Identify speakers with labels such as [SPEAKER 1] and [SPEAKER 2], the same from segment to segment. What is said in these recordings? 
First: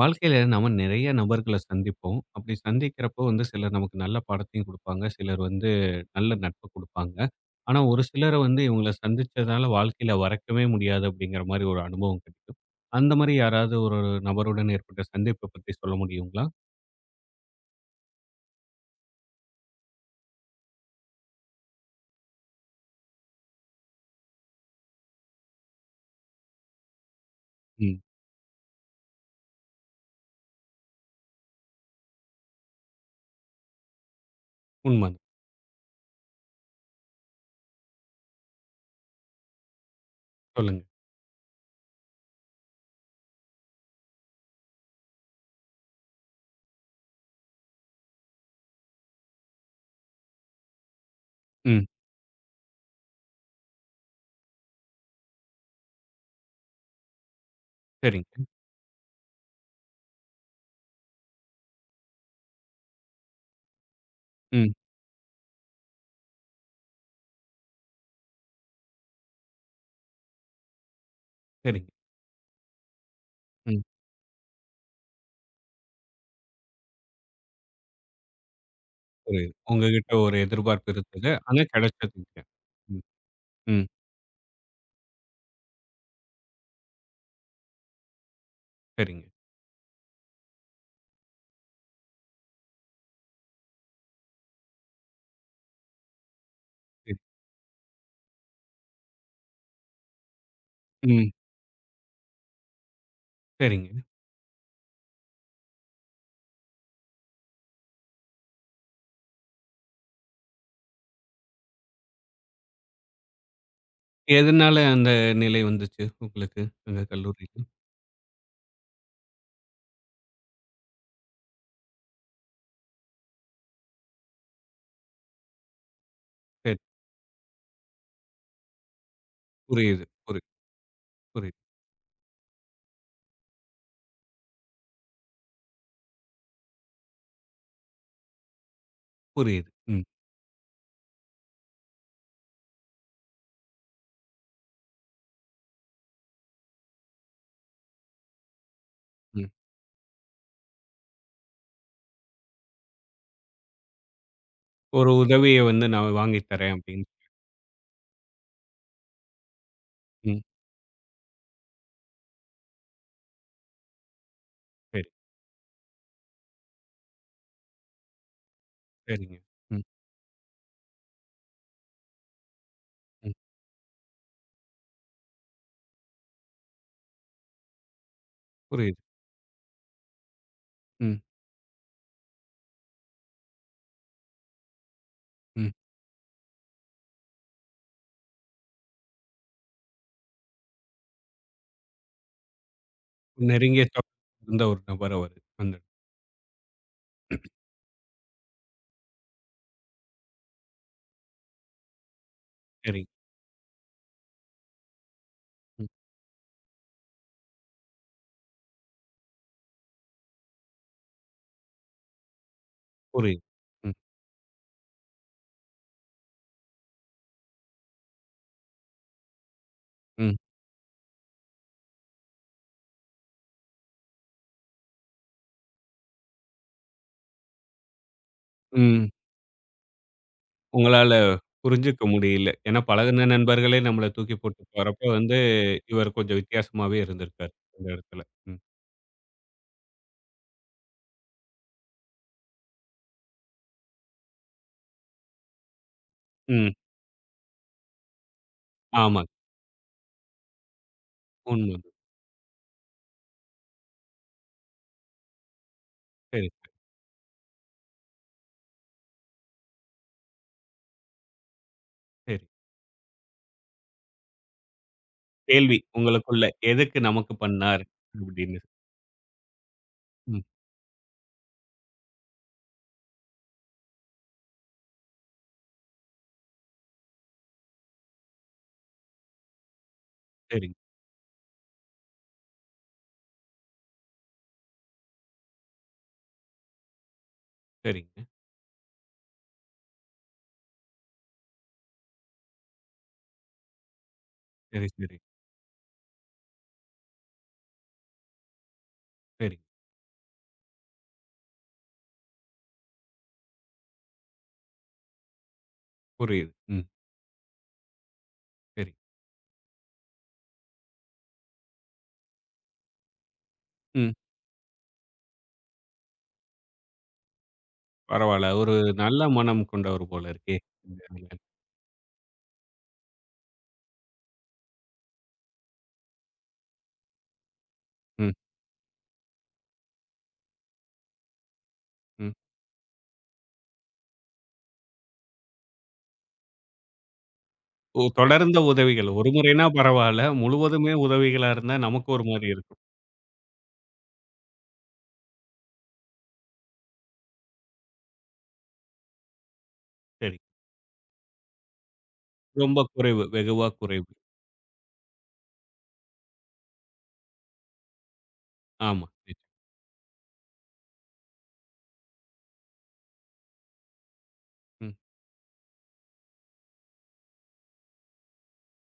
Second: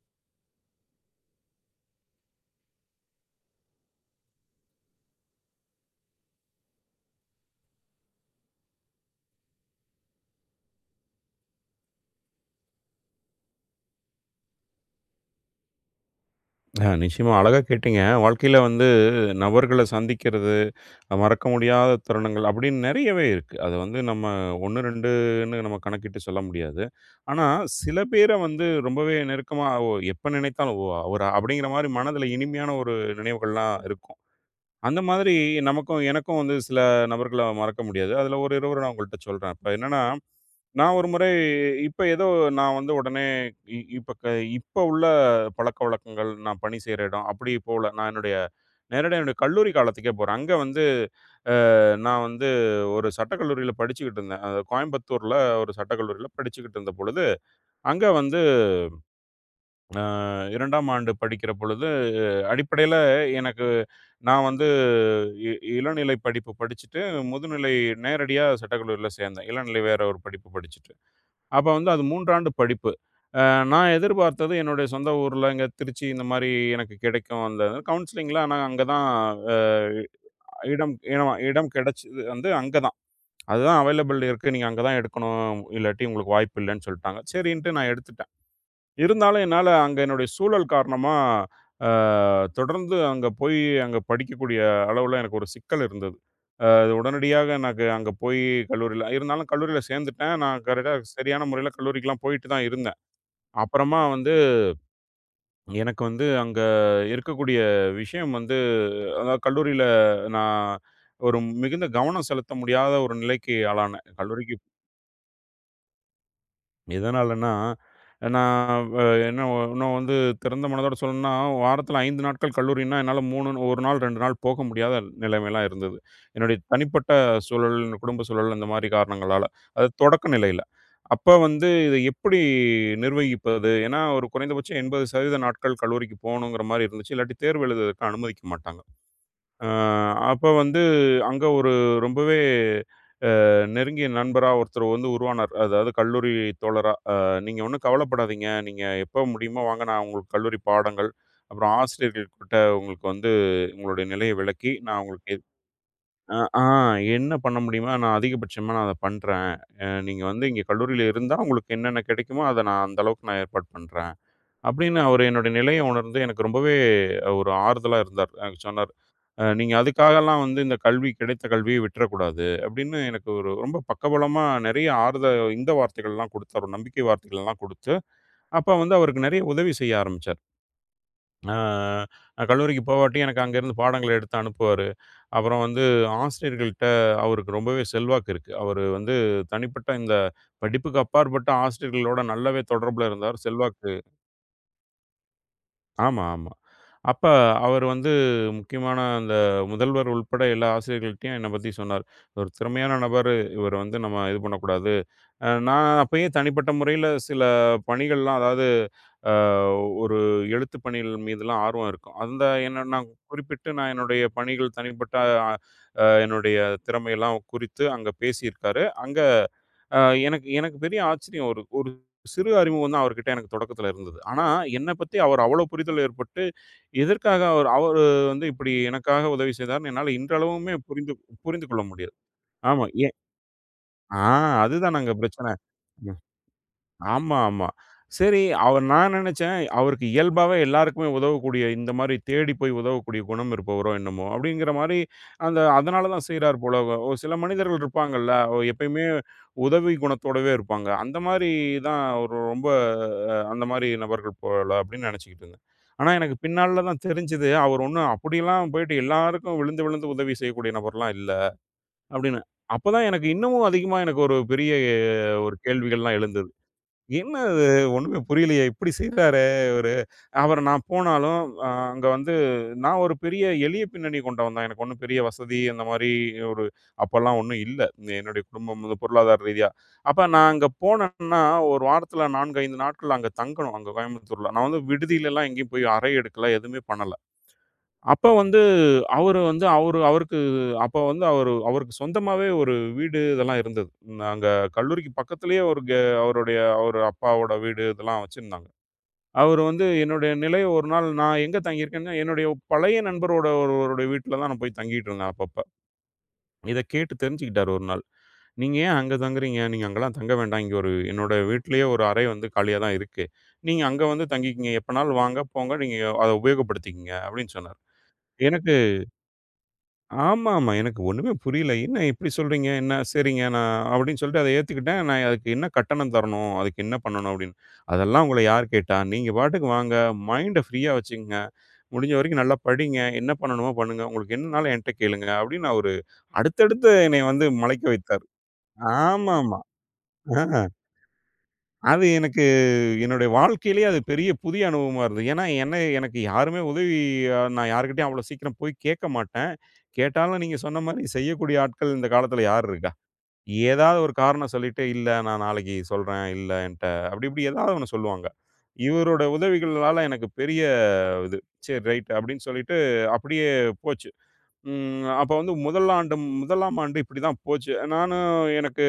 [SPEAKER 1] வாழ்க்கையில நம்ம நிறைய நபர்கள சந்திப்போம். அப்படி சந்திக்கிறப்போ வந்து சிலர் நமக்கு நல்ல பாடத்தையும் குடுப்பாங்க. சிலர் வந்து நல்ல நட்ப குடுப்பாங்க. ஆனா ஒரு சிலர வந்து இவங்கள சந்திச்சதால வாழ்க்கையில மறக்கவே முடியாது அப்படிங்கிற மாரி ஒரு அனுபவம் கிடைக்கும். அந்த மாரி யாராவது ஒரு நபருடன் ஏற்பட்ட சந்திப்ப பத்தி சொல்ல முடியுங்களா?
[SPEAKER 2] ஆ நிச்சயமா அழகா கேட்டீங்க. வாழ்க்கையில வந்து நபர்கள சந்திக்கிறது, மறக்க முடியாத தருணங்கள் அப்படின்னு நெறையவே இருக்கு. அது வந்து நம்ம 1, 2ன்னு நம்ம கணக்கிட்டு சொல்ல முடியாது. ஆனா,
[SPEAKER 1] ம்.
[SPEAKER 2] சில பேர வந்து ரொம்பவே நெருக்கமா, ஓ எப்ப நினைத்தாலும், ஓ! அவரா அப்படிங்கிற மாரி மனதில இனிமையான ஒரு நினைவுகள்லாம் இருக்கும். அந்த
[SPEAKER 1] உண்மங்க.
[SPEAKER 2] மாதிரி நமக்கும் எனக்கும் வந்து சில நபர்கள மறக்க முடியாது. அதுல ஒரு இருவர நான் உங்கள்ட்ட சொல்றேன். இப்ப என்னன்னா,
[SPEAKER 1] சொல்லுங்க.
[SPEAKER 2] நான் ஒரு முறை இப்ப ஏதோ நான் வந்து உடனே இ இப்ப க இப்ப உள்ள பழக்கவழக்கங்கள், நான் பணி செய்ற இடம் அப்படி போல. நான் என்னுடைய நேரடியா என்னுடைய கல்லூரி காலத்துக்கே போறேன். அங்க வந்து
[SPEAKER 1] ம்.
[SPEAKER 2] நான் வந்து ஒரு சட்டக்கல்லூரியில படிச்சுக்கிட்டு இருந்தேன். அது கோயம்புத்தூர்ல ஒரு சட்டக்கல்லூரியில படிச்சுக்கிட்டு இருந்த பொழுது, அங்க வந்து
[SPEAKER 1] சரிங்க.
[SPEAKER 2] 2ஆம் ஆண்டு படிக்கிற பொழுது, அடிப்படையில எனக்கு நான் வந்து
[SPEAKER 1] ம்.
[SPEAKER 2] இ இளநிலை படிப்பு படிச்சுட்டு, முதுநிலை நேரடியா சட்டக்கல்லூரில சேர்ந்தேன். இளநிலை வேற ஒரு படிப்பு படிச்சுட்டு. அப்ப
[SPEAKER 1] சரிங்க.
[SPEAKER 2] வந்து அது 3 ஆண்டு படிப்பு. அ
[SPEAKER 1] ம்.
[SPEAKER 2] நான் எதிர்பார்த்தது என்னுடைய சொந்த ஊர்ல, இங்க திருச்சி இந்த மாரி எனக்கு கிடைக்கும். அந்த கவுன்சிலிங்ல ஆனா அங்க தான்
[SPEAKER 1] புரியுது.
[SPEAKER 2] அ
[SPEAKER 1] உங்ககிட்ட ஒரு எதிர்பார்ப்பு
[SPEAKER 2] இடம்
[SPEAKER 1] இருந்தது.
[SPEAKER 2] இடம்
[SPEAKER 1] ஆனா
[SPEAKER 2] இடம் கிடைச்சது
[SPEAKER 1] கிடைச்சதுங்க.
[SPEAKER 2] வந்து அங்க தான்.
[SPEAKER 1] ம்.
[SPEAKER 2] அதுதான்
[SPEAKER 1] ம்.
[SPEAKER 2] அவைலபிள் இருக்கு. நீங்க அங்க தான் எடுக்கணும். இல்லாட்டி உங்களுக்கு வாய்ப்பு இல்லன்னு சொல்ட்டாங்க. சரின்ட்டு நான் எடுத்துட்டேன்.
[SPEAKER 1] சரிங்க.
[SPEAKER 2] இருந்தாலும் என்னால அங்க என்னுடைய சூழல் காரணமா, அ தொடர்ந்து அங்க போய் அங்க படிக்கக்கூடிய அளவுல எனக்கு ஒரு சிக்கல் இருந்தது. அ
[SPEAKER 1] சரி.
[SPEAKER 2] உடனடியாக எனக்கு அங்க போய் கல்லூரியில இருந்தாலும் கல்லூரியில சேர்ந்துட்டேன். நான் கரெக்ட்டா
[SPEAKER 1] ம்.
[SPEAKER 2] சரியான முறையில கல்லூரிக்குலாம் போயிட்டு தான் இருந்தேன்.
[SPEAKER 1] சரிங்க.
[SPEAKER 2] அப்புறமா வந்து எனக்கு வந்து அங்க இருக்கக்கூடிய விஷயம் வந்து அதாவது கல்லூரியில நான் ஒரு மிகுந்த கவனம் செலுத்த முடியாத ஒரு நிலைக்கு ஆளானேன். கல்லூரிக்கு
[SPEAKER 1] எதனால அந்த நிலை வந்துச்சு உங்களுக்கு? அங்க
[SPEAKER 2] எதனாலன்னா,
[SPEAKER 1] கல்லூரியில.
[SPEAKER 2] நான் வ என்ன ஒ- இன்னும் வந்து திறந்த மனதோட சொல்லணும்னா, வாரத்தில 5 நாட்கள் கல்லூரின்னா, என்னால 3 1 நாள், 2 நாள் போக முடியாத நிலைமைலாம் இருந்தது. என்னுடைய
[SPEAKER 1] சரி.
[SPEAKER 2] தனிப்பட்ட சூழல், இந்த குடும்ப சூழல் அந்த மாரி காரணங்களால. அது
[SPEAKER 1] புரியுது.
[SPEAKER 2] தொடக்க நிலையில. அப்ப
[SPEAKER 1] புரியுது,
[SPEAKER 2] வந்து இத எப்படி நிர்வகிப்பது? ஏன்னா, ஒரு குறைந்தபட்சம் 80% நாட்கள் கல்லூரிக்கு போகணுங்கிற மாரி இருந்துச்சு. இல்லாட்டி தேர்வு எழுதுவதற்கு அனுமதிக்க மாட்டாங்க. அ
[SPEAKER 1] புரியுது. ம்,
[SPEAKER 2] அப்ப வந்து அங்க ஒரு ரொம்பவே நெருங்கிய நண்பரா ஒருத்தர் வந்து உருவானார். அதாவது கல்லூரி தோழரா. "நீங்க ஒண்ணும் கவலைப்படாதீங்க. நீங்க எப்ப
[SPEAKER 1] ம்.
[SPEAKER 2] முடியுமோ வாங்க, நான் உங்களுக்கு கல்லூரி பாடங்கள், அப்புறம் ஆசிரியர்கள்கிட்ட உங்களுக்கு வந்து உங்களுடைய நிலைய விளக்கி, நான்
[SPEAKER 1] ஒரு
[SPEAKER 2] உங்களுக்கு
[SPEAKER 1] உதவிய வந்து நான்
[SPEAKER 2] அ
[SPEAKER 1] வாங்கி
[SPEAKER 2] ஆ
[SPEAKER 1] தரேன் அப்படின்னு.
[SPEAKER 2] என்ன பண்ண முடியுமோ நான் அதிகபட்சமா நான் அத பண்றேன். நீங்க
[SPEAKER 1] ம்.
[SPEAKER 2] வந்து இங்க கல்லூரியில இருந்தா உங்களுக்கு என்னென்ன கிடைக்குமோ, அத நான் அந்த அளவுக்கு நான் ஏற்பாடு பண்றேன்." அப்படின்னு
[SPEAKER 1] சரி,
[SPEAKER 2] அவரு என்னுடைய நிலைய உணர்ந்து எனக்கு ரொம்பவே ஒரு ஆறுதலா இருந்தார். எனக்கு சொன்னார்,
[SPEAKER 1] சரிங்க.
[SPEAKER 2] நீங்க
[SPEAKER 1] ம்,
[SPEAKER 2] அதுக்காகலாம் வந்து இந்த கல்வி கிடைத்த கல்விய விட்டுறக்கூடாது." அப்படின்னு எனக்கு
[SPEAKER 1] ம்.
[SPEAKER 2] ஒரு ரொம்ப பக்கபலமா நெறைய ஆறுதல் இந்த வார்த்தைகள்லாம் குடுத்தாரு. நம்பிக்கை வார்த்தைகள்லாம் குடுத்து, அப்ப வந்து
[SPEAKER 1] புரியுது.
[SPEAKER 2] அவருக்கு நெறைய உதவி செய்ய ஆரம்பிச்சார்.
[SPEAKER 1] ம்,
[SPEAKER 2] அ நான் கல்லூரிக்கு போவாட்டி எனக்கு அங்கேருந்து பாடங்கள எடுத்து அனுப்புவாரு. அப்புறம்
[SPEAKER 1] ம்.
[SPEAKER 2] வந்து ஆசிரியர்கள்ட்ட அவருக்கு ரொம்பவே செல்வாக்கு இருக்கு. அவரு வந்து தனிப்பட்ட இந்த படிப்புக்கு அப்பாற்பட்ட ஆசிரியர்களோட நல்லாவே தொடர்புல இருந்தார்.
[SPEAKER 1] நெருங்கிய
[SPEAKER 2] செல்வாக்கு
[SPEAKER 1] தொடர்பு இருந்த ஒரு நபர் அவரு. அந்த
[SPEAKER 2] ஆமா, ஆமா. அப்ப அவர் வந்து முக்கியமான அந்த முதல்வர் உள்பட எல்லா ஆசிரியர்கள்ட்டயும் என்ன பத்தி சொன்னார். ஒரு திறமையான
[SPEAKER 1] சரிங்க.
[SPEAKER 2] நபரு. இவர வந்து நம்ம இது பண்ணக்கூடாது.
[SPEAKER 1] ம்.
[SPEAKER 2] நான் அப்பயே தனிப்பட்ட முறையில சில பணிகள்லாம் அதாவது அ ஒரு எழுத்து பணிகள் மீதெல்லாம் ஆர்வம் இருக்கும். அந்த என்ன நான்
[SPEAKER 1] புரியுது.
[SPEAKER 2] குறிப்பிட்டு நான்
[SPEAKER 1] ம்,
[SPEAKER 2] என்னுடைய பணிகள் தனிப்பட்ட அ என்னுடைய திறமையெல்லாம் குறித்து அங்க பேசியிருக்காரு. அங்க அ
[SPEAKER 1] ம்,
[SPEAKER 2] எனக்கு எனக்கு பெரிய ஆச்சரியம். ஒரு ஒரு சிறு அறிமுகம் தான் அவர்கிட்ட எனக்கு தொடக்கத்தில இருந்தது. ஆனா, என்னை பத்தி அவர் அவ்வளோ புரிதல் ஏற்பட்டு, எதற்காக அவர் அவரு வந்து இப்படி
[SPEAKER 1] ம்.
[SPEAKER 2] எனக்காக உதவி செய்தார்ன்னு என்னால இன்றளவுமே
[SPEAKER 1] உங்களால
[SPEAKER 2] புரிந்து புரிந்து கொள்ள
[SPEAKER 1] புரிஞ்சுக்க
[SPEAKER 2] முடியாது.
[SPEAKER 1] முடியல. ஏன்னா
[SPEAKER 2] ஆமா. ஏன்
[SPEAKER 1] பழகுன நண்பர்களே நம்மள
[SPEAKER 2] ஆ
[SPEAKER 1] தூக்கி போட்டு போறப்ப
[SPEAKER 2] அதுதானங்க
[SPEAKER 1] வந்து,
[SPEAKER 2] பிரச்சனை.
[SPEAKER 1] இவர் கொஞ்சம் வித்தியாசமாவே
[SPEAKER 2] ஆமா,
[SPEAKER 1] இருந்திருக்காரு,
[SPEAKER 2] ஆமா.
[SPEAKER 1] அந்த இடத்துல.
[SPEAKER 2] சரி,
[SPEAKER 1] ம்,
[SPEAKER 2] அவர் நான் நெனச்சேன், அவருக்கு இயல்பாவே எல்லாருக்குமே உதவக்கூடிய, இந்த மாரி தேடி போய் உதவக்கூடிய குணம் இருப்பவரோ என்னமோ! அப்பிடிங்கிற மாரி அந்த அதனால தான் செய்றார்
[SPEAKER 1] ம்.
[SPEAKER 2] போல. ஒரு சில மனிதர்கள் இருப்பாங்கல்ல, ஓ, எப்பயுமே
[SPEAKER 1] ஆமாங்க.
[SPEAKER 2] உதவி குணத்தோடவே இருப்பாங்க. அந்த மாரி
[SPEAKER 1] உண்ம.
[SPEAKER 2] தான் ஒரு ரொம்ப அந்த மாரி நபர்கள் போல அப்பிடின்னு நெனச்சுக்கிட்டு இருந்தேன். ஆனா, எனக்கு
[SPEAKER 1] சரி,
[SPEAKER 2] பின்னால தான் தெரிஞ்சது, அவர் ஒன்னும் அப்பிடிலாம் போயிட்டு எல்லாருக்கும் விழுந்து, விழுந்து உதவி செய்யக்கூடிய நபர்லாம் இல்ல,
[SPEAKER 1] சரி.
[SPEAKER 2] அப்பிடின்னு. அப்பதான் எனக்கு இன்னமும் அதிகமா எனக்கு ஒரு பெரிய ஒரு
[SPEAKER 1] கேள்வி
[SPEAKER 2] கேள்விகள்லாம் எழுந்தது.
[SPEAKER 1] உங்களுக்குள்ள. எதுக்கு நமக்கு
[SPEAKER 2] என்ன அது
[SPEAKER 1] பண்ணார்?
[SPEAKER 2] ஒண்ணுமே
[SPEAKER 1] அப்படின்னு.
[SPEAKER 2] புரியலையே! இப்படி செய்றாரே இவரு.
[SPEAKER 1] ம்.
[SPEAKER 2] அவரு நான் போனாலும் அங்க வந்து நான் ஒரு பெரிய எளிய பின்னணி கொண்டவன் தான். எனக்கு ஒண்ணும் பெரிய வசதி அந்த மாரி ஒரு அப்பல்லாம் ஒண்ணும் இல்ல. என்னுடைய குடும்பம் வந்து பொருளாதார ரீதியா. அப்ப நான் அங்க
[SPEAKER 1] சரிங்க,
[SPEAKER 2] போனேன்னா, 1 வாரத்துல 4, 5 நாட்கள் அங்க தங்கணும். அங்க கோயம்புத்தூர்ல. நான் வந்து விடுதியிலலாம் எங்கேயும் போய் அறை எடுக்கல, எதுவுமே பண்ணல.
[SPEAKER 1] சரிங்க.
[SPEAKER 2] அப்ப வந்து அவருக்கு அப்ப வந்து அவரு அவருக்கு சொந்தமாவே ஒரு வீடு இதெல்லாம் இருந்தது. நாங்க
[SPEAKER 1] சரி,
[SPEAKER 2] கல்லூரிக்கு
[SPEAKER 1] சரி,
[SPEAKER 2] பக்கத்திலேயே ஒரு கெ அவருடைய அவரு அப்பாவோட வீடு இதெல்லாம் வச்சிருந்தாங்க.
[SPEAKER 1] சரி.
[SPEAKER 2] அவரு வந்து என்னுடைய நிலைய ஒரு நாள் நான் எங்க தங்கியிருக்கேன்னா, என்னுடைய பழைய நண்பரோட ஒருவருடைய வீட்ல தான் நான் போய் தங்கிட்டு இருந்தேன் அப்பப்ப.
[SPEAKER 1] புரியுது.
[SPEAKER 2] இத
[SPEAKER 1] ம்.
[SPEAKER 2] கேட்டு தெரிஞ்சுக்கிட்டாரு ஒரு நாள். "நீங்க
[SPEAKER 1] சரி.
[SPEAKER 2] ஏன் அங்க தங்குறீங்க? நீங்க அங்கலாம் தங்க வேண்டாம். இங்க ஒரு என்னோட வீட்லயே ஒரு அறை வந்து காலியா தான் இருக்கு. நீங்க அங்க
[SPEAKER 1] ம்.
[SPEAKER 2] வந்து தங்கிக்கங்க. எப்பனாலும் வாங்க, போங்க. நீங்க அத உபயோகப்படுத்திக்கங்க" அப்படின்னு சொன்னாரு.
[SPEAKER 1] பரவால்ல. ஒரு
[SPEAKER 2] எனக்கு
[SPEAKER 1] நல்ல மனம் கொண்டவர் போல
[SPEAKER 2] ஆமா,
[SPEAKER 1] இருக்கே!
[SPEAKER 2] ஆமா.
[SPEAKER 1] இந்த
[SPEAKER 2] எனக்கு
[SPEAKER 1] இதுல.
[SPEAKER 2] ஒண்ணுமே புரியல. "என்ன இப்படி சொல்றீங்க? என்ன? சரிங்க நான்" அப்படின்னு சொல்லிட்டு அத ஏத்துக்கிட்டேன். நான் அதுக்கு என்ன கட்டணம் தரணும்? அதுக்கு என்ன பண்ணணும்? அப்படின்னு. "அதெல்லாம்
[SPEAKER 1] ம்,
[SPEAKER 2] உங்கள யார் கேட்டா? நீங்க பாட்டுக்கு வாங்க. மைண்ட ஃப்ரீயா வச்சுக்கங்க. முடிஞ்ச
[SPEAKER 1] ம்.
[SPEAKER 2] வரைக்கும் நல்லா படிங்க. என்ன பண்ணணுமோ பண்ணுங்க. உங்களுக்கு என்னனாலும் என்ட்ட கேளுங்க." அப்படின்னு அவரு அடுத்தடுத்து என்னைய வந்து முளைக்க
[SPEAKER 1] ஓ!
[SPEAKER 2] வைத்தாரு.
[SPEAKER 1] தொடர்ந்த உதவிகள். ஒரு
[SPEAKER 2] ஆமாமா.
[SPEAKER 1] முறைன்னா பரவால்ல.
[SPEAKER 2] ஆ.
[SPEAKER 1] முழுவதுமே உதவிகளா இருந்தா
[SPEAKER 2] அது
[SPEAKER 1] நமக்கு ஒரு
[SPEAKER 2] எனக்கு
[SPEAKER 1] மாரி இருக்கும்.
[SPEAKER 2] என்னுடைய வாழ்க்கையிலேயே அது பெரிய புதிய அனுபவமா இருந்தது. ஏன்னா, என்ன எனக்கு யாருமே உதவி நான் யார்கிட்டயும் அவ்வளோ சீக்கிரம் போய் கேட்க மாட்டேன்.
[SPEAKER 1] சரி.
[SPEAKER 2] கேட்டாலும் நீங்க சொன்ன மாரி செய்யக்கூடிய ஆட்கள் இந்த காலத்தில யார்
[SPEAKER 1] ரொம்ப
[SPEAKER 2] இருக்கா?
[SPEAKER 1] குறைவு. வெகுவா
[SPEAKER 2] ஏதாவது
[SPEAKER 1] குறைவு.
[SPEAKER 2] ஒரு காரணம் சொல்லிட்டு, "இல்ல நான் நாளைக்கு சொல்றேன். இல்ல என்ட்ட" அப்படி இப்படி ஏதாவது ஒண்ணு சொல்லுவாங்க.
[SPEAKER 1] ஆமா.
[SPEAKER 2] இவரோட
[SPEAKER 1] சரி.
[SPEAKER 2] உதவிகளால எனக்கு பெரிய இது. "சரி ரைட்" அப்படின்னு சொல்லிட்டு அப்படியே போச்சு.
[SPEAKER 1] ம்,
[SPEAKER 2] ம் அப்ப வந்து முதல் ஆண்டு 1ஆம் ஆண்டு இப்படி தான் போச்சு. நானும் எனக்கு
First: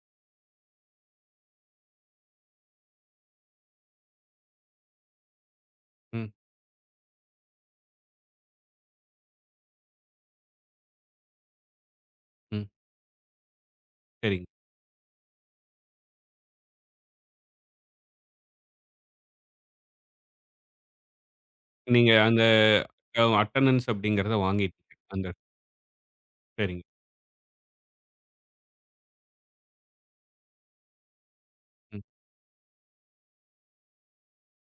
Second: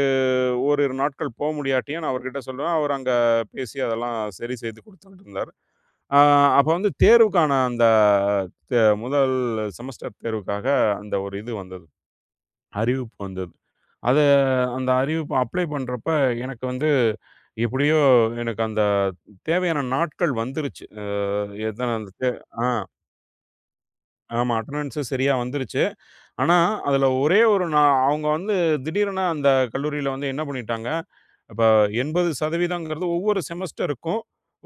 [SPEAKER 2] ஓரிரு நாட்கள் போ முடியாட்டியும் நான் அவர்கிட்ட சொல்லுவேன். அவர் அங்க பேசி அதெல்லாம் சரி செய்து குடுத்துட்டு இருந்தாரு. அ
[SPEAKER 1] ம்,
[SPEAKER 2] அப்ப வந்து தேர்வுக்கான அந்த முதல் செமஸ்டர் தேர்வுக்காக அந்த ஒரு இது வந்தது.
[SPEAKER 1] ம்.
[SPEAKER 2] அறிவிப்பு வந்தது. அத
[SPEAKER 1] சரிங்க.
[SPEAKER 2] அந்த அறிவிப்பு அப்ளை பண்றப்ப எனக்கு வந்து எப்படியோ எனக்கு அந்த தேவையான நாட்கள் வந்துருச்சு. அ எத்தன
[SPEAKER 1] நீங்க
[SPEAKER 2] அந்த தே
[SPEAKER 1] அந்த
[SPEAKER 2] ஆ
[SPEAKER 1] அட்டெண்டன்ஸ் அப்படிங்கிறத
[SPEAKER 2] ஆமா
[SPEAKER 1] வாங்கிட்டீங்க.
[SPEAKER 2] அட்டெண்டன்ஸும்
[SPEAKER 1] அந்த
[SPEAKER 2] சரியா வந்துருச்சு. ஆனா,
[SPEAKER 1] சரிங்க.
[SPEAKER 2] அதுல ஒரே ஒரு நா அவங்க வந்து திடீரென அந்த கல்லூரியில வந்து என்ன பண்ணிட்டாங்க, இப்ப
[SPEAKER 1] ம்,
[SPEAKER 2] 80% ஒவ்வொரு செமஸ்டருக்கும்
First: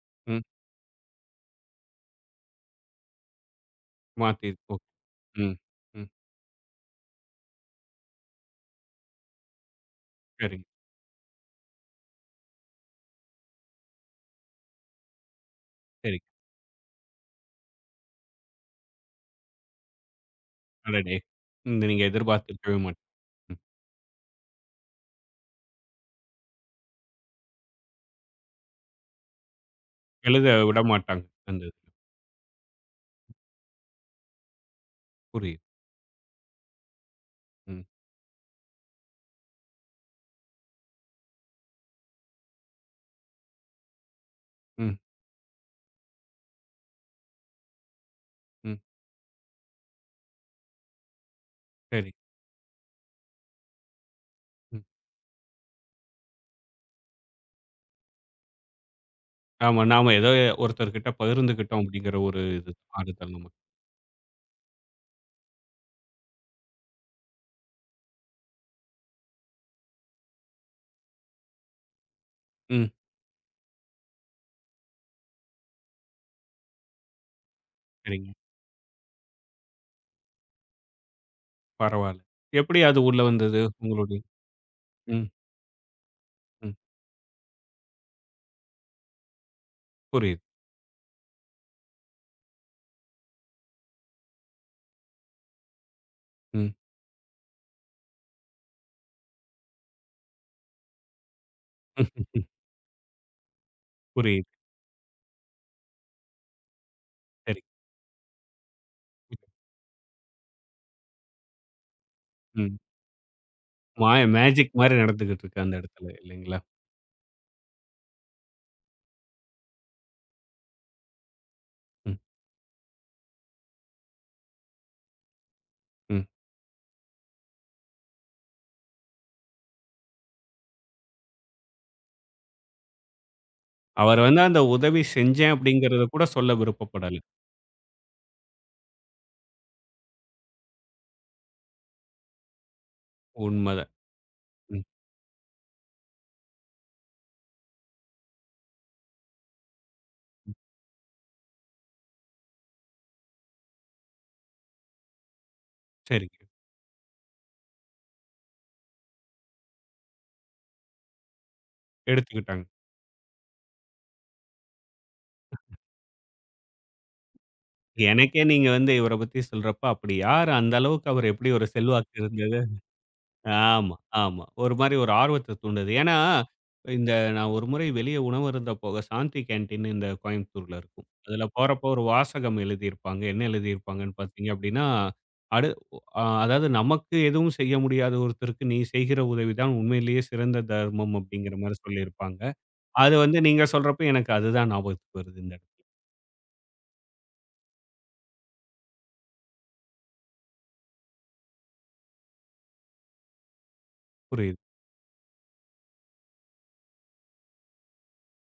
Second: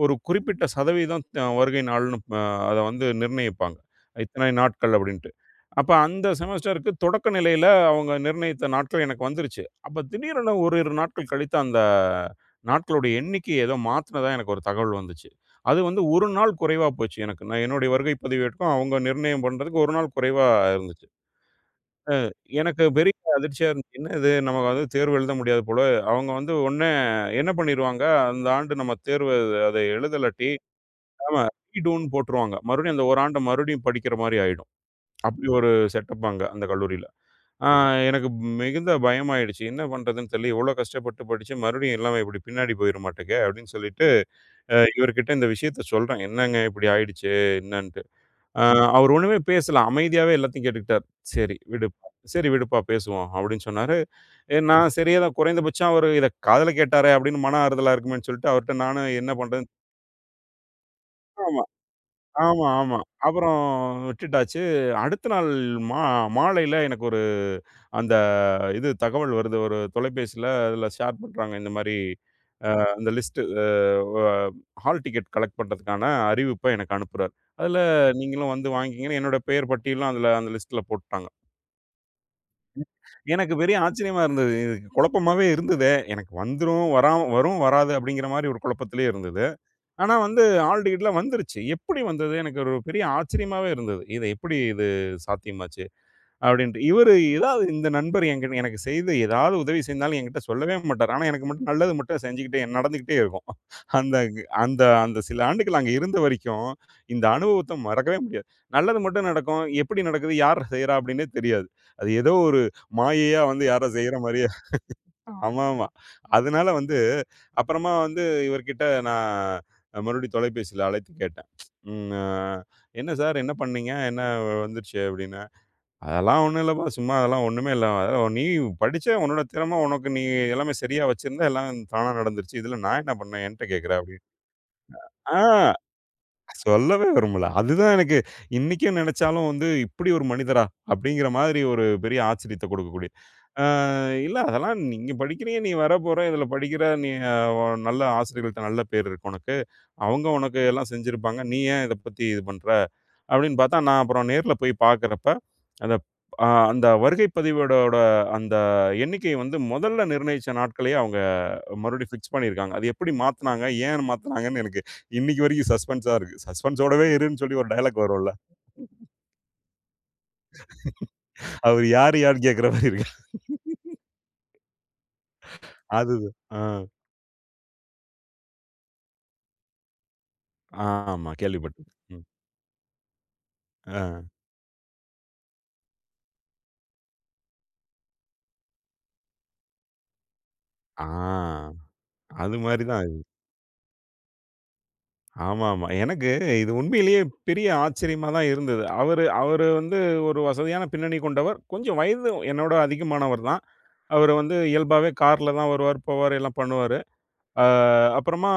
[SPEAKER 2] ஒரு
[SPEAKER 1] ம்.
[SPEAKER 2] குறிப்பிட்ட சதவீதம் வருகை நாள்னு அத வந்து நிர்ணயிப்பாங்க. இத்தனை
[SPEAKER 1] மாத்தி ஓ.
[SPEAKER 2] நாட்கள் அப்படின்ட்டு.
[SPEAKER 1] ம்,
[SPEAKER 2] அப்ப
[SPEAKER 1] ம்.
[SPEAKER 2] அந்த செமஸ்டருக்கு தொடக்க நிலையில அவங்க நிர்ணயித்த நாட்கள் எனக்கு வந்துருச்சு. அப்ப திடீரென
[SPEAKER 1] சரிங்க,
[SPEAKER 2] ஓரிரு நாட்கள் கழித்து அந்த நாட்களுடைய எண்ணிக்கை ஏதோ மாத்துனதா எனக்கு ஒரு தகவல் வந்துச்சு. அது வந்து
[SPEAKER 1] சரி.
[SPEAKER 2] 1 நாள் குறைவா போச்சு எனக்கு. நான் என்னுடைய வருகை பதிவேட்டுக்கும் அவங்க நிர்ணயம் பண்றதுக்கு 1 நாள் குறைவா இருந்துச்சு.
[SPEAKER 1] அடடே! இந்த நீங்க எதிர்பார்த்திருக்கவே
[SPEAKER 2] எனக்கு
[SPEAKER 1] மாட்டீங்க.
[SPEAKER 2] பெரிய அதிர்ச்சியா இருந்துச்சு. என்ன இது நமக்கு வந்து தேர்வு எழுத முடியாது போல. அவங்க வந்து உடனே என்ன பண்ணிருவாங்க, அந்த ஆண்டு நம்ம தேர்வு அத
[SPEAKER 1] எழுத
[SPEAKER 2] எழுதலாட்டி
[SPEAKER 1] விடமாட்டாங்க.
[SPEAKER 2] ஆமா
[SPEAKER 1] அந்த இதுல.
[SPEAKER 2] ரீடூன்னு போட்டுருவாங்க. மறுபடியும் அந்த ஒரு ஆண்ட மறுபடியும் படிக்கிற மாரி ஆயிடும். அப்படி
[SPEAKER 1] புரியுது.
[SPEAKER 2] ஒரு செட்டப் அங்க அந்த கல்லூரியில. ஆ
[SPEAKER 1] ம்,
[SPEAKER 2] எனக்கு மிகுந்த பயமாயிடுச்சு. என்ன பண்றதுன்னு தெரியல. இவ்வளோ கஷ்டப்பட்டு படிச்சு மறுபடியும் எல்லாமே இப்படி பின்னாடி போயிற மாட்டுக்கே அப்படின்னு சொல்லிட்டு,
[SPEAKER 1] ம்,
[SPEAKER 2] இவர்கிட்ட இந்த விஷயத்த சொல்றேன். என்னங்க இப்படி ஆயிடுச்சு என்னன்ட்டு. ஆ
[SPEAKER 1] ம்.
[SPEAKER 2] அவர் ஒண்ணுமே பேசல. அமைதியாவே எல்லாத்தையும் கேட்டுக்கிட்டார். "சரி விடுப்பா,
[SPEAKER 1] சரி.
[SPEAKER 2] சரி விடுப்பா பேசுவோம்" அப்படின்னு சொன்னாரு.
[SPEAKER 1] ம்.
[SPEAKER 2] நான் சரி ஏதோ குறைந்தபட்சம் அவரு இத காதுல கேட்டாரே அப்படின்னு மன ஆறுதலா இருக்குமேன்னு சொல்லிட்டு அவர்ட்ட நானும் என்ன பண்றது
[SPEAKER 1] ஆமா. நாம ஏதோ ஒருத்தர்கிட்ட
[SPEAKER 2] ஆமா,
[SPEAKER 1] பகிர்ந்துக்கிட்டோம் அப்படிங்கிற ஒரு
[SPEAKER 2] ஆமா,
[SPEAKER 1] இது
[SPEAKER 2] ஆமா.
[SPEAKER 1] ஆறுதல்
[SPEAKER 2] அப்புறம்
[SPEAKER 1] நமக்கு.
[SPEAKER 2] விட்டுட்டாச்சு. அடுத்த நாள் மா மாலையில எனக்கு ஒரு அந்த இது தகவல் வருது. ஒரு தொலைபேசியில அதில ஷேர் பண்றாங்க. இந்த மாரி
[SPEAKER 1] ம்.
[SPEAKER 2] அந்த லிஸ்ட் அ வ ஹால் டிக்கெட் கலெக்ட் பண்றதுக்கான அறிவிப்ப எனக்கு அனுப்புறார். அதில
[SPEAKER 1] சரிங்க.
[SPEAKER 2] நீங்களும் வந்து வாங்கிக்கிங்கன்னு என்னோட பெயர் பட்டியலும் அதில அந்த லிஸ்ட்ல போட்டுட்டாங்க.
[SPEAKER 1] பரவால்ல. எப்படி அது உள்ள
[SPEAKER 2] எனக்கு
[SPEAKER 1] வந்தது?
[SPEAKER 2] பெரிய
[SPEAKER 1] உங்களுடைய
[SPEAKER 2] ஆச்சரியமா இருந்தது. இது
[SPEAKER 1] ம்,
[SPEAKER 2] குழப்பமாவே இருந்தது. எனக்கு
[SPEAKER 1] ம்.
[SPEAKER 2] வந்துரும், வராம வரும், வராது அப்படிங்கிற மாரி ஒரு குழப்பத்திலேயே இருந்தது. ஆனா வந்து
[SPEAKER 1] புரியுது.
[SPEAKER 2] ஆல் டிக்கெட்லாம் வந்துருச்சு. எப்படி வந்தது? எனக்கு ஒரு பெரிய ஆச்சரியமாவே இருந்தது. இது எப்படி இது சாத்தியமாச்சு?
[SPEAKER 1] ம்.
[SPEAKER 2] அப்படின்ட்டு. இவரு ஏதாவது இந்த நண்பர் என்கிட்ட எனக்கு செய்த ஏதாவது உதவி செஞ்சாலும் என்கிட்ட சொல்லவே மாட்டாரு. ஆனா, எனக்கு மட்டும் நல்லது மட்டும் செஞ்சுக்கிட்டே நடந்துக்கிட்டே இருக்கும். அந்த
[SPEAKER 1] புரியுது.
[SPEAKER 2] அந்த அந்த சில ஆண்டுகள் அங்க இருந்த வரைக்கும், இந்த
[SPEAKER 1] சரி.
[SPEAKER 2] அனுபவத்த மறக்கவே முடியாது. நல்லது மட்டும் நடக்கும். எப்படி நடக்குது? யார் செய்றா? அப்படின்னே தெரியாது. அது ஏதோ ஒரு
[SPEAKER 1] ம்.
[SPEAKER 2] மாயையா வந்து யாரோ செய்ற மாரியே
[SPEAKER 1] மேஜிக் மாரி நடந்துகிட்டு இருக்கு அந்த
[SPEAKER 2] ஆமாமா.
[SPEAKER 1] இடத்துல இல்லைங்களா?
[SPEAKER 2] அதனால வந்து அப்புறமா வந்து இவர்கிட்ட நான் மறுபடியும் தொலைபேசியில அழைத்து கேட்டேன். ம்.
[SPEAKER 1] ம்,
[SPEAKER 2] அ "என்ன சார் என்ன பண்ணீங்க? என்ன வந்துருச்சு?" அப்படின்னு.
[SPEAKER 1] ம்.
[SPEAKER 2] அதெல்லாம் ஒண்ணும் இல்லப்பா. சும்மா அதெல்லாம் ஒண்ணுமே இல்ல. அதெல்லாம் நீ படிச்ச உன்னோட திறமை உனக்கு நீ எல்லாமே சரியா வச்சிருந்தா, எல்லாம் தானா நடந்துருச்சு. இதில நான் என்ன பண்ணேன்? என்ட்ட கேட்குற
[SPEAKER 1] அவர்
[SPEAKER 2] அப்படின்னு.
[SPEAKER 1] வந்து அந்த உதவி
[SPEAKER 2] ஆ
[SPEAKER 1] செஞ்சேன் அப்படிங்கிறத கூட சொல்ல
[SPEAKER 2] சொல்லவே
[SPEAKER 1] விருப்பப்படல.
[SPEAKER 2] வரும்ல. அதுதான் எனக்கு இன்னைக்கும் நினைச்சாலும் வந்து, இப்படி ஒரு மனிதரா? அப்படிங்கிற மாதிரி ஒரு பெரிய ஆச்சரியத்த கொடுக்கக்கூடிய. ஆ
[SPEAKER 1] உண்ம தான்.
[SPEAKER 2] இல்ல அதெல்லாம்
[SPEAKER 1] ம்.
[SPEAKER 2] நீங்க படிக்கிறீங்க, நீ வரப்போற, இதில படிக்கிற, நீ அ நல்ல ஆசிரியர்கள்ட்ட நல்ல பேர் இருக்கு உனக்கு. அவங்க உனக்கு எல்லாம் செஞ்சிருப்பாங்க. நீ ஏன் இத பத்தி இது பண்ற? அப்படின்னு பார்த்தா, நான் அப்புறம் நேர்ல போய் பார்க்குறப்ப, அந்த
[SPEAKER 1] சரிங்க.
[SPEAKER 2] அந்த வருகை பதிவோடோட அந்த எண்ணிக்கை வந்து முதல்ல நிர்ணயிச்ச நாட்களயே அவங்க மறுபடியும் ஃபிக்ஸ்
[SPEAKER 1] எடுத்துக்கிட்டாங்க.
[SPEAKER 2] பண்ணியிருக்காங்க. அது எப்படி மாத்துனாங்க? ஏன் மாத்துனாங்கன்னு எனக்கு இன்னைக்கு வரைக்கும் சஸ்பென்ஸா இருக்கு. சஸ்பென்ஸோடவே இருன்னு சொல்லி ஒரு டயலாக் வரும்ல.
[SPEAKER 1] எனக்கே நீங்க வந்து இவர பத்தி சொல்றப்ப, அப்படி யாரு அந்த அளவுக்கு அவர் எப்படி ஒரு
[SPEAKER 2] அவரு
[SPEAKER 1] செல்வாக்கு
[SPEAKER 2] யாரு யாருன்னு
[SPEAKER 1] இருந்தது?
[SPEAKER 2] கேட்கிற மாரி இருக்கு.
[SPEAKER 1] ஆமா, ஆமா. ஒரு மாரி ஒரு ஆர்வத்த தூண்டுது. ஏன்னா,
[SPEAKER 2] அதுதான். ஆ.
[SPEAKER 1] இந்த நான் ஒரு முறை வெளிய உணவு அருந்த போக சாந்தி கேன்டீன் இந்த கோயம்புத்தூர்ல இருக்கும்.
[SPEAKER 2] ஆமா
[SPEAKER 1] அதுல போறப்போ
[SPEAKER 2] கேள்விப்பட்டேன்.
[SPEAKER 1] ஒரு
[SPEAKER 2] ம்.
[SPEAKER 1] வாசகம் எழுதியிருப்பாங்க. என்ன
[SPEAKER 2] ஆ.
[SPEAKER 1] எழுதியிருப்பாங்கன்னு பார்த்தீங்க அப்படின்னா, அடு அ அதாவது நமக்கு எதுவும் செய்ய முடியாத ஒருத்தருக்கு நீ செய்கிற உதவிதான் உண்மையிலேயே சிறந்த
[SPEAKER 2] ஆ.
[SPEAKER 1] தர்மம் அப்படிங்கிற மாரி சொல்லியிருப்பாங்க.
[SPEAKER 2] அது மாரி தான்.
[SPEAKER 1] அது வந்து நீங்க சொல்றப்ப எனக்கு அதுதான் ஞாபகத்துக்கு வருது இந்த இடம்.
[SPEAKER 2] ஆமாமா. எனக்கு இது உண்மையிலேயே பெரிய ஆச்சரியமா தான் இருந்தது. அவரு அவரு வந்து ஒரு வசதியான பின்னணி கொண்டவர். கொஞ்சம் வயது என்னோட அதிகமானவர் தான். அவரு வந்து
[SPEAKER 1] புரியுது.
[SPEAKER 2] இயல்பாவே கார்ல தான் வருவார், போவார், எல்லாம் பண்ணுவாரு. அ அப்புறமா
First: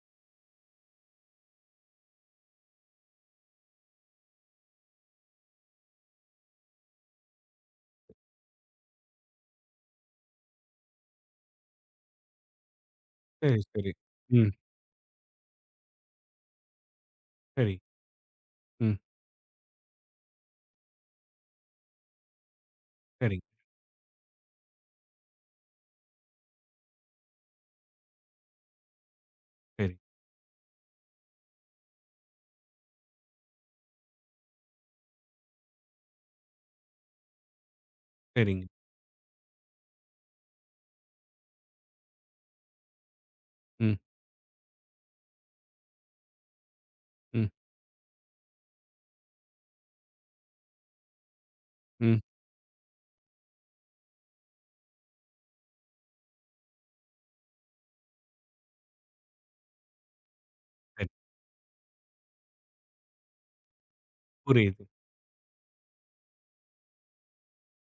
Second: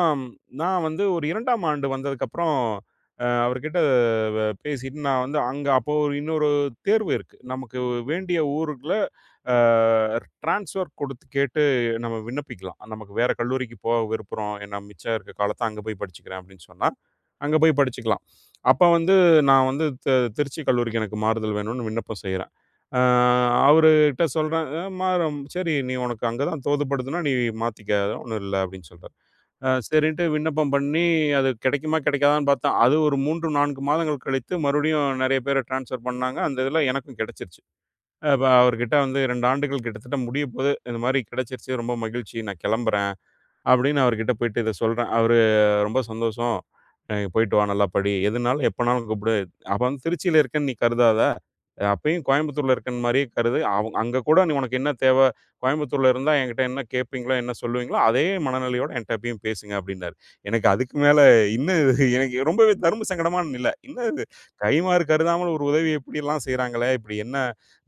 [SPEAKER 2] நான் வந்து ஒரு 2ஆம் ஆண்டு வந்ததுக்கப்புறம், அவர்கிட்ட வ பேசிட்டு நான் வந்து அங்க அப்போ ஒரு இன்னொரு தேர்வு இருக்கு. நமக்கு வேண்டிய ஊருக்குள்ள அ ட்ரான்ஸ்ஃபர் கொடுத்து கேட்டு நம்ம விண்ணப்பிக்கலாம். நமக்கு வேற
[SPEAKER 1] சரி,
[SPEAKER 2] கல்லூரிக்கு
[SPEAKER 1] சரி.
[SPEAKER 2] போக
[SPEAKER 1] ம்.
[SPEAKER 2] விருப்புறோம். ஏன்னா மிச்சம் இருக்க காலத்த அங்க போய் படிச்சுக்கிறேன் அப்படின்னு சொன்னா, அங்க
[SPEAKER 1] சரி.
[SPEAKER 2] போய் படிச்சுக்கலாம். அப்ப
[SPEAKER 1] ம்.
[SPEAKER 2] வந்து நான் வந்து திருச்சி கல்லூரிக்கு எனக்கு மாறுதல் வேணும்னு விண்ணப்பம் செய்றேன். அ
[SPEAKER 1] சரி.
[SPEAKER 2] அவரு கிட்ட சொல்றேன். மாறும். "சரி நீ உனக்கு அங்க தான் தோதுப்படுதுன்னா, நீ மாத்திக்க. அதெல்லாம் ஒண்ணும் இல்ல." அப்படின்னு சொல்றாரு.
[SPEAKER 1] சரி,
[SPEAKER 2] சரின்ட்டு விண்ணப்பம் பண்ணி, அது கிடைக்குமா, கிடைக்காதான்னு பார்த்தேன். அது ஒரு 3, 4 மாதங்கள் கழித்து மறுபடியும் நெறைய பேர ட்ரான்ஸ்ஃபர் பண்ணாங்க. அந்த இதில எனக்கும் கிடைச்சிருச்சு. அப்ப
[SPEAKER 1] சரிங்க.
[SPEAKER 2] அவர்கிட்ட வந்து 2 ஆண்டுகள் கிட்டத்தட்ட முடியப்போது. "இந்த மாரி கிடைச்சிருச்சு. ரொம்ப மகிழ்ச்சி. நான் கிளம்புறேன்."
[SPEAKER 1] ம்,
[SPEAKER 2] அப்படின்னு அவர்கிட்ட போயிட்டு இத சொல்றேன். அவரு ரொம்ப சந்தோஷம்.
[SPEAKER 1] ம்,
[SPEAKER 2] போயிட்டு வா, நல்லா படி. எதுனாலும் எப்பனாலும் கூப்பிடு. அப்ப வந்து திருச்சியில இருக்கேன்னு நீ கருதாத.
[SPEAKER 1] ம்.
[SPEAKER 2] அப்பயும் கோயம்புத்தூர்ல இருக்கேன் மாரியே கருது. அங்க கூட நீ உனக்கு என்ன தேவ? கோயம்புத்தூர்ல இருந்தா என்கிட்ட என்ன கேட்பீங்களோ, என்ன சொல்லுவீங்களோ, அதே மனநிலையோட என்ட்ட எப்பயும் பேசுங்க அப்படின்னாரு. எனக்கு அதுக்கு
[SPEAKER 1] சரி.
[SPEAKER 2] மேல இன்னும் இது எனக்கு ரொம்பவே தர்ம சங்கடமான நிலை. இன்னும் இது
[SPEAKER 1] புரியுது,
[SPEAKER 2] கைமாறு கருதாமல் ஒரு உதவி இப்படிலாம் செய்றாங்களே! இப்படி என்ன?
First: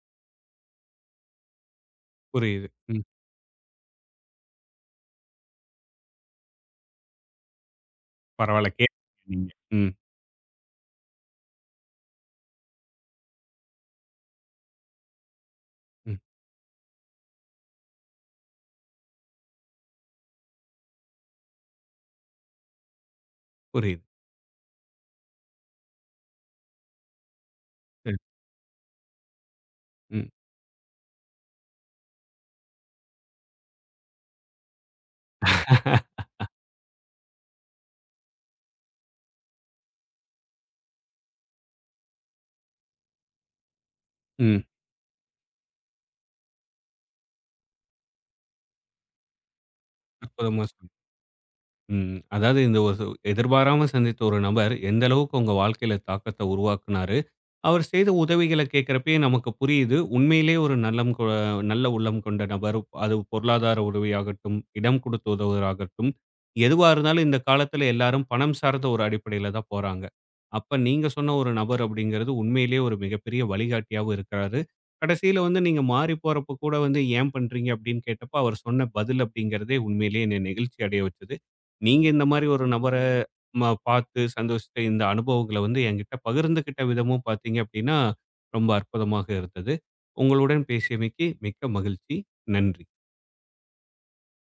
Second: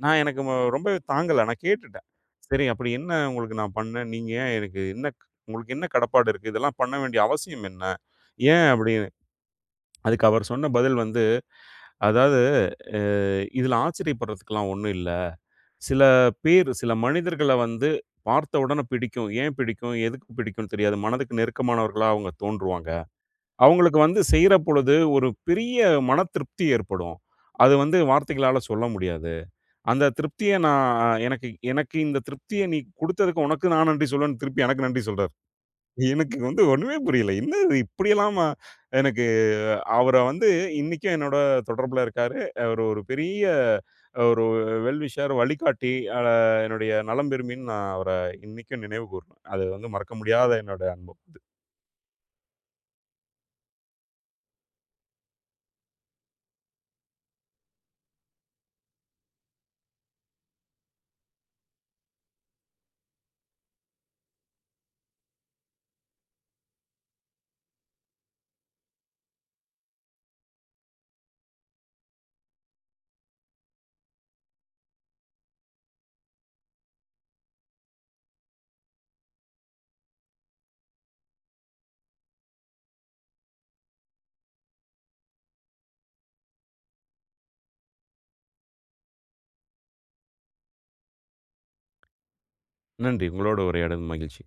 [SPEAKER 2] ரொம்பவே தாங்கல. நான் கேட்டுட்டேன். சரி
[SPEAKER 1] புரியுது.
[SPEAKER 2] அப்படி
[SPEAKER 1] ம்.
[SPEAKER 2] என்ன உங்களுக்கு நான் பண்ணேன்? நீங்க ஏன் எனக்கு என்ன உங்களுக்கு என்ன கடப்பாடு இருக்கு? இதெல்லாம் பண்ண வேண்டிய அவசியம் என்ன? ஏன்
[SPEAKER 1] பரவால்ல
[SPEAKER 2] அப்படின்னு.
[SPEAKER 1] கேட்டீங்க நீங்க. ம்,
[SPEAKER 2] அதுக்கு அவர் சொன்ன பதில் வந்து, அதாவது அ "இதுல ஆச்சரியப்படுறதுக்குலாம் ஒண்ணும் இல்ல. சில
[SPEAKER 1] ம்.
[SPEAKER 2] பேர், சில மனிதர்கள வந்து பார்த்த உடனே பிடிக்கும். ஏன் பிடிக்கும்? எதுக்கு பிடிக்கும்னு தெரியாது. மனதுக்கு நெருக்கமானவர்களா அவங்க தோன்றுவாங்க. அவங்களுக்கு
[SPEAKER 1] புரியுது.
[SPEAKER 2] வந்து செய்ற பொழுது ஒரு பெரிய மன திருப்தி ஏற்படும். அது வந்து
[SPEAKER 1] சரி.
[SPEAKER 2] வார்த்தைகளால சொல்ல முடியாது. அந்த
[SPEAKER 1] ம்.
[SPEAKER 2] திருப்திய நான் எனக்கு எனக்கு இந்த திருப்திய நீ குடுத்ததுக்கு உனக்கு நான் நன்றி சொல்லுவேன்னு" திருப்பி எனக்கு நன்றி சொல்றாரு. எனக்கு வந்து ஒண்ணுமே புரியல. என்னது இப்படியெல்லாமா? எனக்கு அவர வந்து இன்னைக்கும் என்னோட தொடர்புல இருக்காரு. அவரு ஒரு பெரிய ஒரு
[SPEAKER 1] ம்.
[SPEAKER 2] வெல் விஷர், வழிகாட்டி, என்னுடைய நலம் விரும்பின்னு நான் அவர இன்னைக்கும் நினைவு கூர்றேன். அது வந்து மறக்க முடியாத
[SPEAKER 1] அற்புதமா
[SPEAKER 2] என்னோட
[SPEAKER 1] சொன்னீங்க.
[SPEAKER 2] அனுபவம் அது.
[SPEAKER 1] ம். அதாவது இந்த ஒரு எதிர்பாராம சந்தித்த ஒரு நபர் எந்த அளவுக்கு உங்க வாழ்க்கையில தாக்கத்த உருவாக்குனார் அவர் செய்த உதவிகள கேட்கிறப்பயே நமக்கு புரியுது. உண்மையிலேயே ஒரு நல்ல உள்ளம் கொண்ட நபர். அது பொருளாதார உதவியாகட்டும், இடம் கொடுத்து உதவுவதாகட்டும், எதுவா இருந்தாலும் இந்த காலத்துல எல்லாரும் பணம் சார்ந்த ஒரு அடிப்படையில தான் போறாங்க. அப்ப நீங்க சொன்ன ஒரு நபர் அப்படிங்கிறது உண்மையிலேயே ஒரு மிகப்பெரிய வழிகாட்டியாவும் இருக்கிறாரு. கடைசியில வந்து நீங்க மாறி போறப்ப கூட வந்து ஏன் பண்றீங்க அப்படின்னு கேட்டப்ப அவர் சொன்ன பதில் அப்படிங்கிறதே உண்மையிலேயே என்னை நெகிழ்ச்சி அடைய வச்சது. நீங்க இந்த மாரி ஒரு நபர பார்த்து சந்தோஷித்த இந்த அனுபவங்கள வந்து என்கிட்ட பகிர்ந்துக்கிட்ட விதமும் பார்த்தீங்க அப்படின்னா, ரொம்ப அற்புதமாக இருந்தது. உங்களுடன் பேசியமைக்கு மிக்க மகிழ்ச்சி. நன்றி.
[SPEAKER 2] நன்றி. உங்களோட உரையாடல் மகிழ்ச்சி.